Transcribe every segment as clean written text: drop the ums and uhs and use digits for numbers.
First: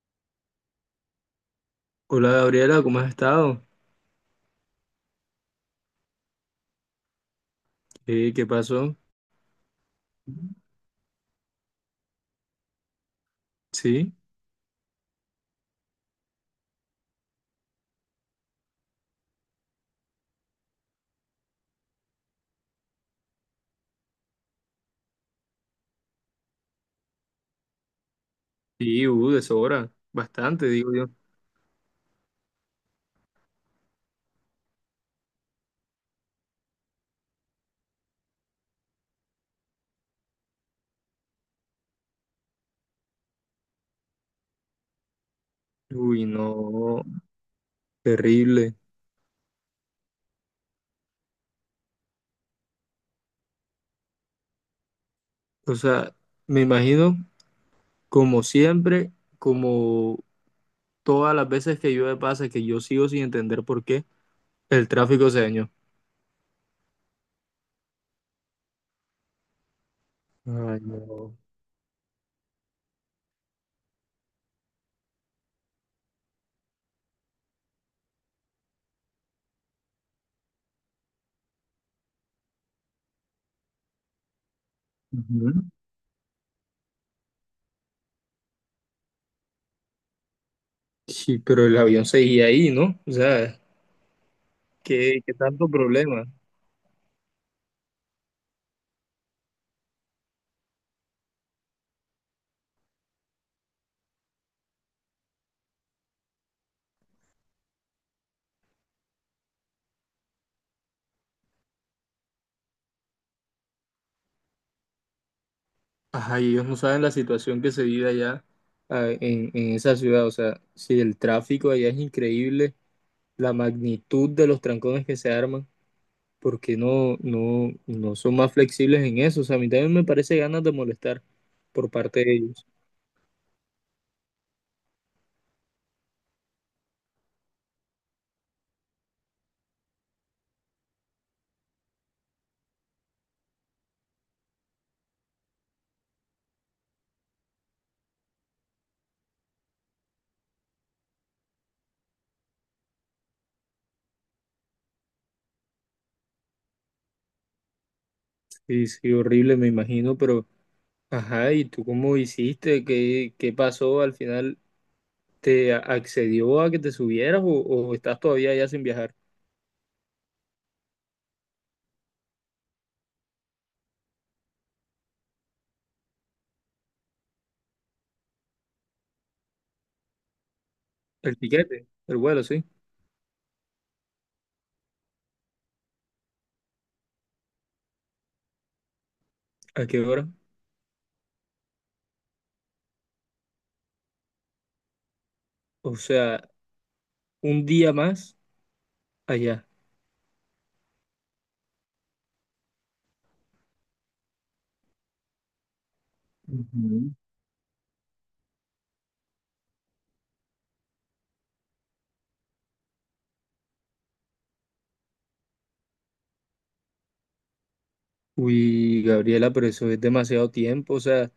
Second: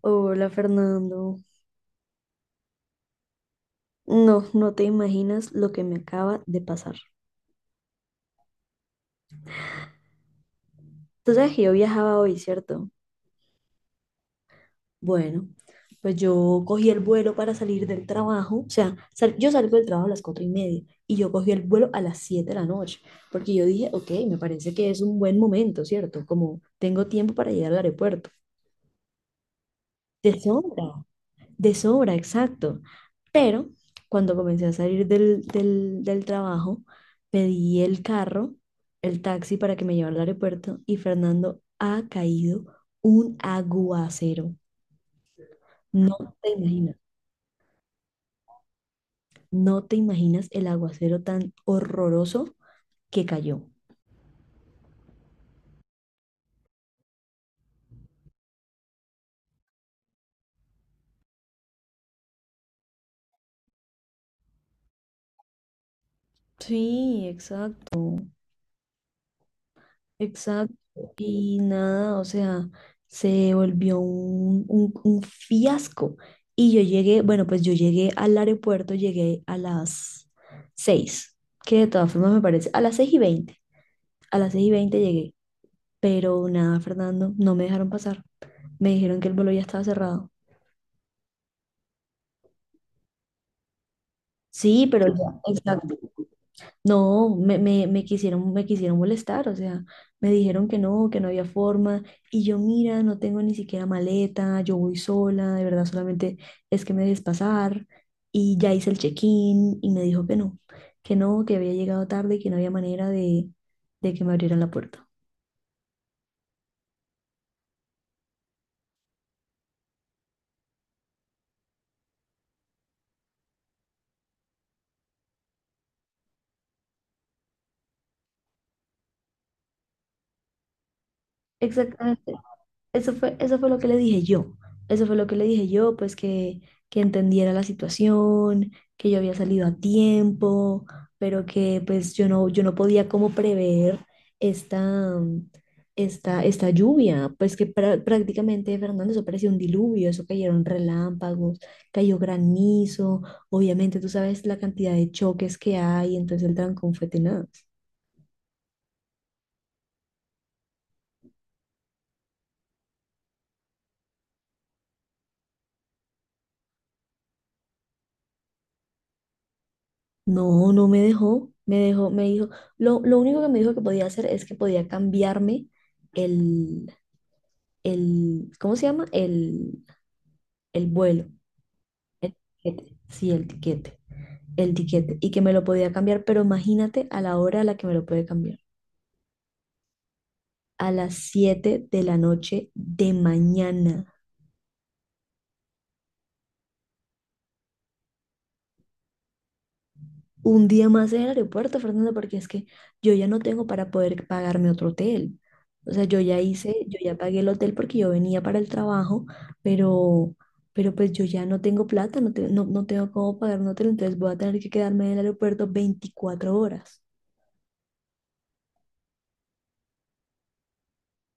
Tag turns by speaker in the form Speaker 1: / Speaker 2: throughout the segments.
Speaker 1: Hola Fernando.
Speaker 2: Hola Gabriela, ¿cómo has estado?
Speaker 1: No, no te imaginas lo que me acaba de pasar.
Speaker 2: Qué pasó?
Speaker 1: Tú sabes que yo viajaba hoy, ¿cierto?
Speaker 2: Sí,
Speaker 1: Bueno, pues yo cogí el vuelo para salir del trabajo. O sea, yo salgo del trabajo a las 4:30 y yo cogí el vuelo a las 7 de la noche porque yo dije, ok, me parece que es un buen momento, ¿cierto? Como tengo tiempo para llegar al aeropuerto.
Speaker 2: sí, deshora,
Speaker 1: De
Speaker 2: bastante, digo
Speaker 1: sobra.
Speaker 2: yo.
Speaker 1: De sobra, exacto. Pero cuando comencé a salir del trabajo, pedí el carro, el taxi para que me llevara al aeropuerto y Fernando ha caído un aguacero. No
Speaker 2: Uy,
Speaker 1: te imaginas,
Speaker 2: no, terrible.
Speaker 1: no te imaginas el aguacero tan horroroso que cayó.
Speaker 2: O sea, me imagino, como siempre, como todas las veces que llueve pasa, que yo sigo sin entender por qué el tráfico se dañó.
Speaker 1: Sí, exacto. Exacto.
Speaker 2: Ay, no.
Speaker 1: Y nada, o sea, se volvió un fiasco. Y yo llegué, bueno, pues yo llegué al aeropuerto, llegué a las 6, que de todas formas me parece, a las 6:20, a las 6:20 llegué.
Speaker 2: Ujú.
Speaker 1: Pero nada, Fernando, no me dejaron pasar. Me dijeron que el vuelo ya estaba cerrado.
Speaker 2: Sí, pero el avión seguía ahí, ¿no? O sea,
Speaker 1: Sí, pero
Speaker 2: ¿qué
Speaker 1: ya,
Speaker 2: tanto
Speaker 1: exacto.
Speaker 2: problema?
Speaker 1: No, me quisieron molestar. O sea, me dijeron que no había forma, y yo, mira, no tengo ni siquiera maleta, yo voy sola, de verdad, solamente es que me dejes pasar, y ya hice el check-in, y me dijo que no, que no, que había llegado tarde y que no había manera de que me abrieran la puerta.
Speaker 2: Ajá, y ellos no saben la situación que se vive allá, en esa ciudad. O sea, si el tráfico allá es increíble, la magnitud de los trancones que se arman, porque no son más flexibles en eso? O sea, a mí también me parece ganas de molestar por parte
Speaker 1: Exactamente.
Speaker 2: de ellos.
Speaker 1: Eso fue lo que le dije yo. Eso fue lo que le dije yo, pues que entendiera la situación, que yo había salido a tiempo, pero que pues yo no podía como prever esta, esta lluvia. Pues que prácticamente, Fernando, eso parecía un diluvio, eso cayeron relámpagos, cayó granizo. Obviamente, tú sabes la cantidad de choques que hay, entonces el trancón fue tenaz.
Speaker 2: Sí, sí, horrible, me imagino, pero ajá, ¿y tú cómo hiciste? ¿Qué pasó al final? ¿Te accedió a que te subieras o estás todavía allá sin viajar?
Speaker 1: No, no me dejó, me dijo, lo único que me dijo que podía hacer es que podía cambiarme el, ¿cómo se llama? El vuelo,
Speaker 2: El tiquete, el
Speaker 1: el
Speaker 2: vuelo, sí.
Speaker 1: tiquete, sí, el tiquete, y que me lo podía cambiar, pero imagínate a la hora a la que me lo puede cambiar:
Speaker 2: ¿A qué hora?
Speaker 1: a las 7 de la noche de mañana.
Speaker 2: O sea, un día más allá.
Speaker 1: Un día más en el aeropuerto, Fernando, porque es que yo ya no tengo para poder pagarme otro hotel. O sea, yo ya hice, yo
Speaker 2: Ujú.
Speaker 1: ya pagué el hotel porque yo venía para el trabajo, pero, pero pues yo ya no tengo plata, no, no tengo cómo pagar un hotel, entonces voy a tener que quedarme en el aeropuerto 24 horas.
Speaker 2: Uy, Gabriela, pero eso es demasiado tiempo. O sea,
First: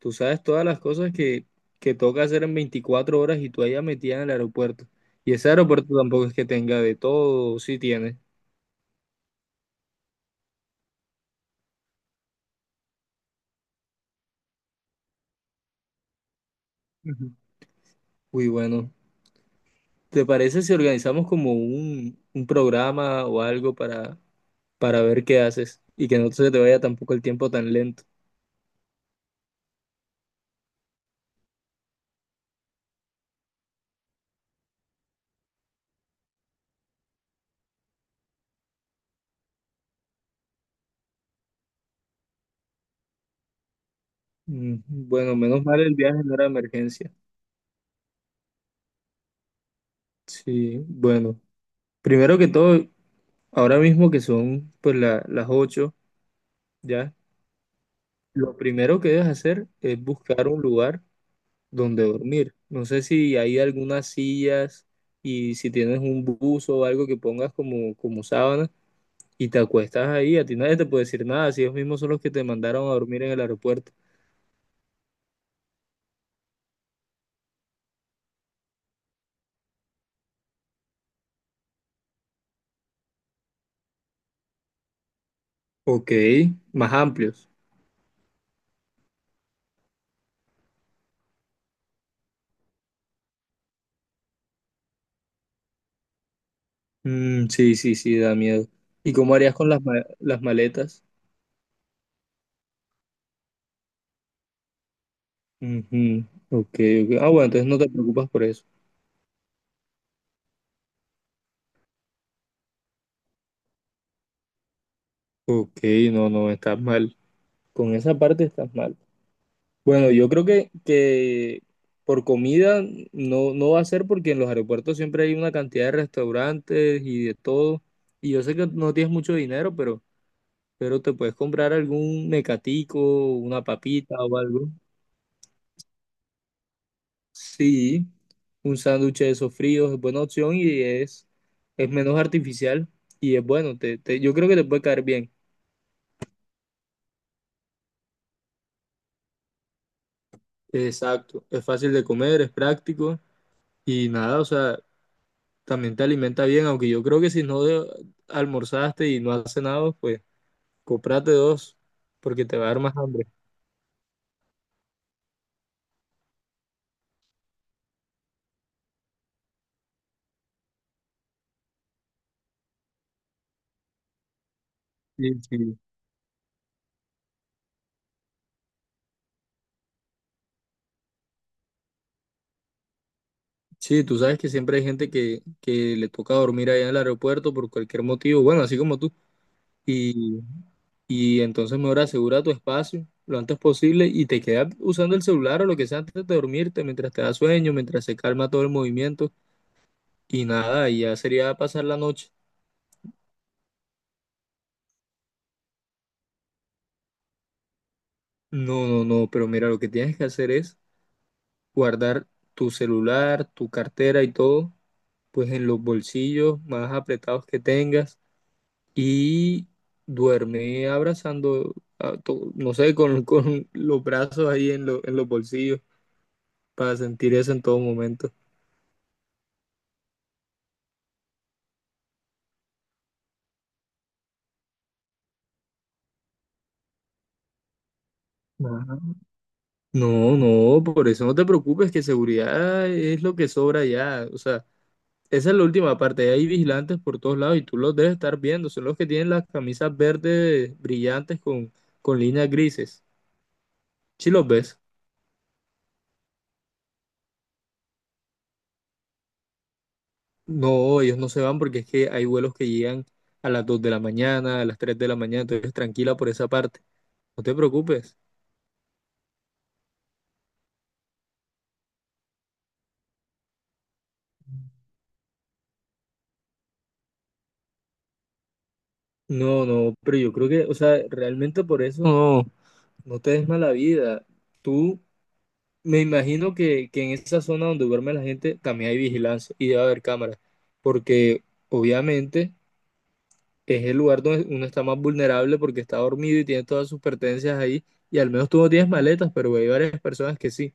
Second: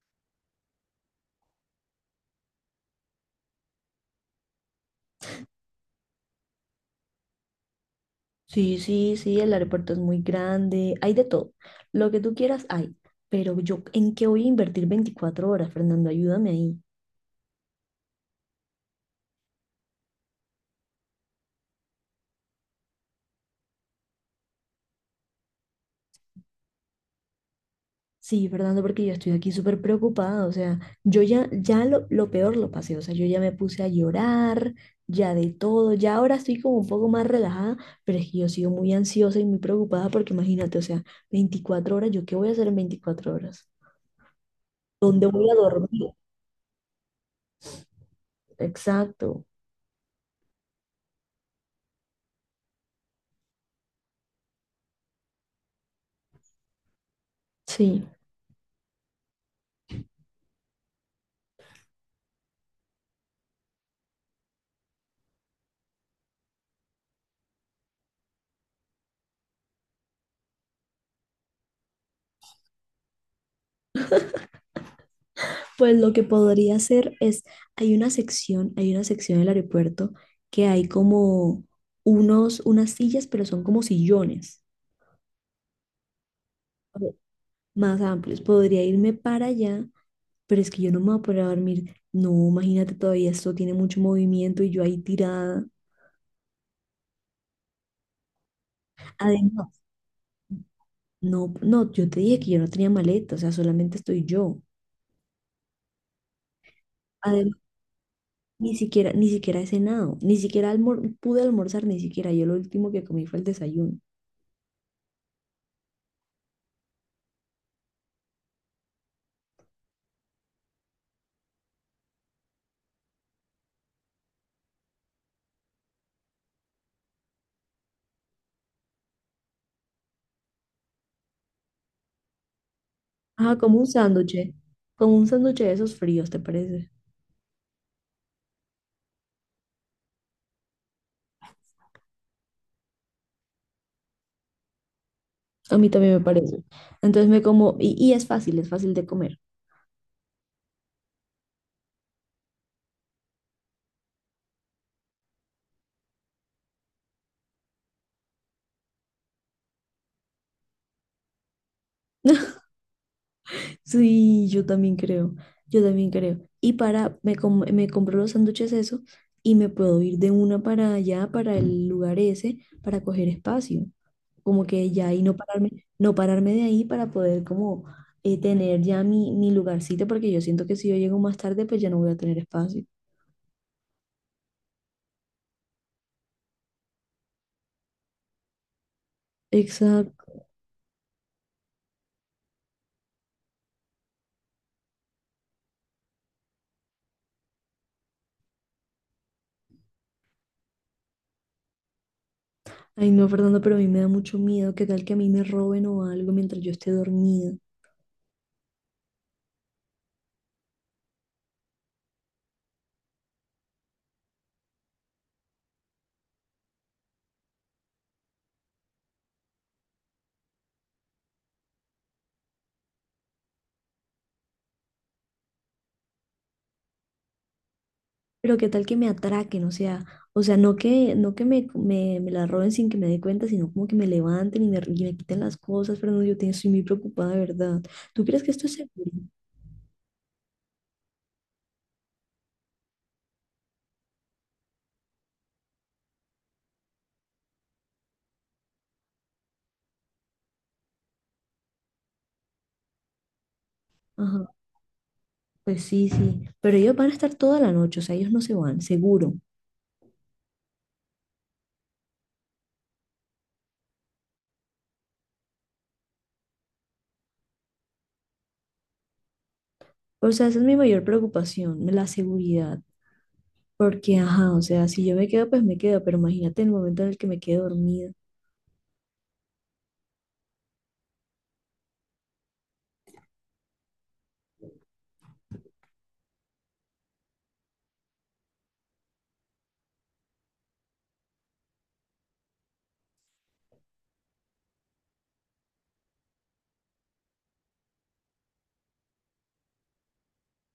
Speaker 2: tú sabes todas las cosas que toca hacer en 24 horas y tú allá metida en el aeropuerto. Y ese aeropuerto tampoco es que tenga de todo, sí tiene.
Speaker 1: Sí, sí, sí, el aeropuerto es muy grande, hay de todo. Lo que tú quieras hay, pero yo, ¿en qué voy a invertir 24 horas, Fernando? Ayúdame ahí.
Speaker 2: Ujú. Uy, bueno, ¿te parece si organizamos como un programa o algo para ver qué haces y que no se te vaya tampoco el tiempo tan lento?
Speaker 1: Sí, Fernando, porque yo estoy aquí súper preocupada. O sea, yo ya lo peor lo pasé, o sea, yo ya me puse a llorar, ya de todo, ya ahora estoy como un poco más relajada, pero es que yo sigo muy ansiosa y muy preocupada porque imagínate, o sea, 24 horas, ¿yo qué voy a hacer en 24 horas?
Speaker 2: Mm,
Speaker 1: ¿Dónde
Speaker 2: bueno,
Speaker 1: voy a
Speaker 2: menos mal el
Speaker 1: dormir?
Speaker 2: viaje no era emergencia.
Speaker 1: Exacto,
Speaker 2: Sí, bueno, primero que todo, ahora mismo que son pues las ocho, ¿ya?
Speaker 1: sí.
Speaker 2: Lo primero que debes hacer es buscar un lugar donde dormir. No sé si hay algunas sillas y si tienes un buzo o algo que pongas como sábana y te acuestas ahí, a ti nadie te puede decir nada, si ellos mismos son los que te mandaron a dormir en el aeropuerto.
Speaker 1: Pues lo que podría hacer es, hay una sección del aeropuerto que hay como unos, unas sillas, pero son como sillones.
Speaker 2: Ok, más amplios.
Speaker 1: Más amplios. Podría irme para allá, pero es que yo no me voy a poder dormir. No, imagínate, todavía esto tiene mucho movimiento y yo ahí tirada.
Speaker 2: Mm, sí, sí, sí, da miedo. ¿Y cómo harías con
Speaker 1: Además,
Speaker 2: las, las maletas?
Speaker 1: no, no, yo te dije que yo no tenía maleta, o sea, solamente estoy yo.
Speaker 2: Ujú, ok, ok. Ah, bueno,
Speaker 1: Además,
Speaker 2: entonces no te preocupas por eso.
Speaker 1: ni siquiera, ni siquiera he cenado, ni siquiera pude almorzar, ni siquiera. Yo lo último que comí fue el desayuno.
Speaker 2: Ok, no, no, estás mal. Con esa parte estás mal. Bueno, yo creo que por comida no, no va a ser porque en los aeropuertos siempre hay una cantidad de restaurantes y de todo. Y yo sé que no tienes mucho dinero, pero te puedes comprar algún mecatico,
Speaker 1: Ajá,
Speaker 2: una papita o algo.
Speaker 1: como un sándwich de esos fríos, ¿te parece?
Speaker 2: Sí, un sándwich de esos fríos es buena opción y es menos artificial y es bueno. Yo creo que te puede caer bien.
Speaker 1: A mí también me parece. Entonces me como, y es fácil de comer.
Speaker 2: Exacto, es fácil de comer, es práctico y nada, o sea, también te alimenta bien, aunque yo creo que si no almorzaste y no has cenado, pues cómprate dos, porque te va a dar más hambre.
Speaker 1: Sí, yo también creo, yo también creo. Y para, me compro los sándwiches eso y me puedo ir de una para allá, para el lugar ese, para coger espacio. Como que ya ahí
Speaker 2: Sí,
Speaker 1: no
Speaker 2: sí.
Speaker 1: pararme, no pararme de ahí para poder como tener ya mi lugarcito, porque yo siento que si yo llego más tarde, pues ya no voy a tener espacio.
Speaker 2: Sí, tú sabes que siempre hay gente que le toca dormir allá en el aeropuerto por cualquier motivo, bueno, así como tú.
Speaker 1: Exacto.
Speaker 2: Y, y entonces mejor asegura tu espacio lo antes posible y te quedas usando el celular o lo que sea antes de dormirte, mientras te da sueño, mientras se calma todo el movimiento y nada, y ya sería pasar la noche.
Speaker 1: Ay, no, Fernando, pero a mí me da mucho miedo. ¿Qué tal que a mí me roben o algo mientras yo esté dormida?
Speaker 2: No, no, no, pero mira, lo que tienes que hacer es guardar tu celular, tu cartera y todo, pues en los bolsillos más apretados que tengas y duerme abrazando, a no sé, con, con los brazos ahí en, en los bolsillos para sentir eso en todo momento.
Speaker 1: Pero qué tal que me atraquen, o sea, no que me, me la roben sin que me dé cuenta, sino como que me levanten y me quiten las cosas, pero no estoy muy preocupada, de verdad. ¿Tú crees que esto es
Speaker 2: Ajá.
Speaker 1: seguro?
Speaker 2: No, no, por eso no te preocupes, que seguridad es lo que sobra ya. O sea, esa es la última parte. Hay vigilantes por todos lados y tú los debes estar viendo. Son los que tienen las camisas verdes brillantes con, líneas grises. ¿Sí los
Speaker 1: Ajá,
Speaker 2: ves?
Speaker 1: pues sí, sí, pero ellos van a estar toda la noche, o sea, ellos no se van, seguro.
Speaker 2: No, ellos no se van porque es que hay vuelos que llegan a las 2 de la mañana, a las 3 de la mañana, entonces tranquila por esa parte, no te preocupes.
Speaker 1: O sea, esa es mi mayor preocupación, la seguridad, porque, ajá, o sea, si yo me quedo, pues me quedo, pero imagínate el momento en el que me quede dormida.
Speaker 2: No, no, pero yo creo que, o sea, realmente por eso no te des mala vida. Tú, me imagino que en esa zona donde duerme la gente también hay vigilancia y debe haber cámaras, porque obviamente es el lugar donde uno está más vulnerable porque está dormido y tiene todas sus pertenencias ahí. Y al menos tú no tienes maletas, pero hay varias personas que sí.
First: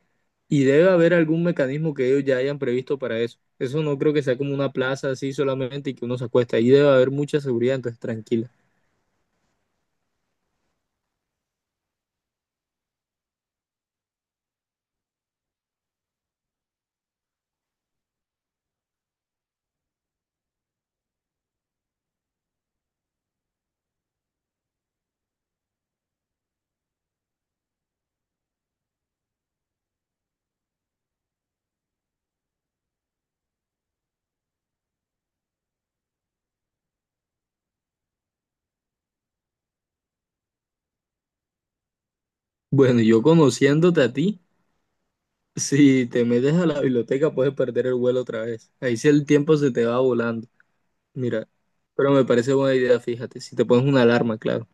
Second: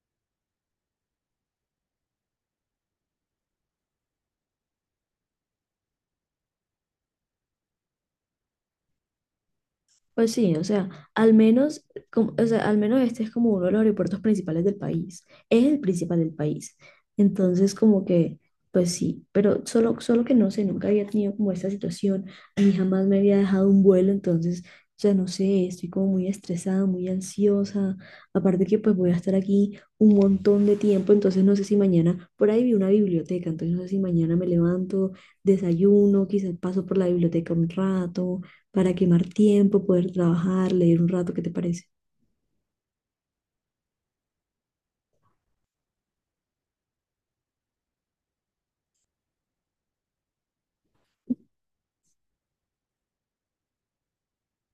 Speaker 2: Y debe haber algún mecanismo que ellos ya hayan previsto para eso. Eso no creo que sea como una plaza así solamente y que uno se acuesta. Ahí debe haber mucha seguridad, entonces tranquila.
Speaker 1: Pues sí, o sea, al menos, o sea, al menos este es como uno de los aeropuertos principales del país. Es el principal del país. Entonces, como que, pues sí, pero solo que no sé, nunca había tenido como esta situación, ni jamás me había dejado un vuelo, entonces, o sea, no sé, estoy como muy estresada, muy ansiosa. Aparte que pues voy a estar aquí un montón de tiempo, entonces no sé si mañana, por ahí vi una biblioteca, entonces no sé si mañana me levanto, desayuno, quizás paso por la biblioteca un rato para quemar tiempo, poder trabajar, leer un rato, ¿qué te parece?
Speaker 2: Bueno, yo conociéndote a ti, si te metes a la biblioteca puedes perder el vuelo otra vez. Ahí sí el tiempo se te va volando. Mira, pero me parece buena idea, fíjate, si te pones una alarma, claro.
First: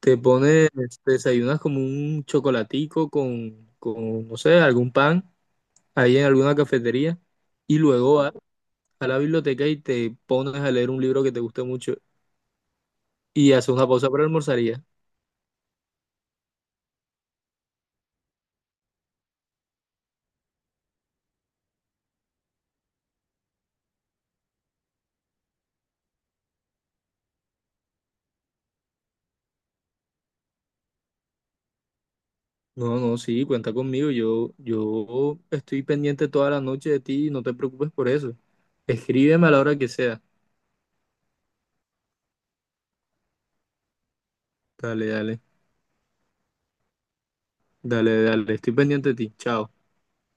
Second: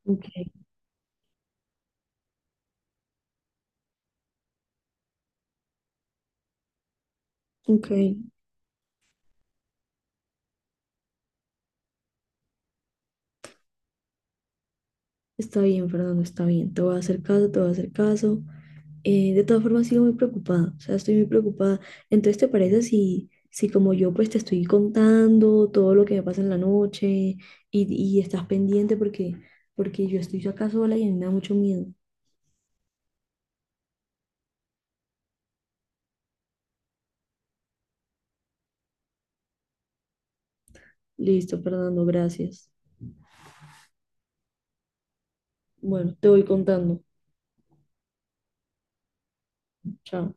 Speaker 2: Te
Speaker 1: Ok,
Speaker 2: pones, te desayunas como un chocolatico con no sé, algún pan ahí en alguna cafetería y
Speaker 1: ok,
Speaker 2: luego vas a la biblioteca y te pones a leer un libro que te guste mucho y haces una pausa para almorzar y ya.
Speaker 1: está bien, Fernando, está bien. Te voy a hacer caso, te voy a hacer caso. De todas formas, sigo muy preocupada, o sea, estoy muy preocupada. Entonces, ¿te parece si, como yo, pues te estoy contando todo lo que me pasa en la noche y estás pendiente porque, yo estoy acá sola y a mí me da mucho miedo?
Speaker 2: No, no, sí, cuenta conmigo. Yo estoy pendiente toda la noche de ti y no te preocupes por eso. Escríbeme a la hora que sea.
Speaker 1: Listo, Fernando, gracias.
Speaker 2: Dale, dale,
Speaker 1: Bueno, te voy contando.
Speaker 2: dale, dale. Estoy pendiente de ti. Chao.
Speaker 1: Chao.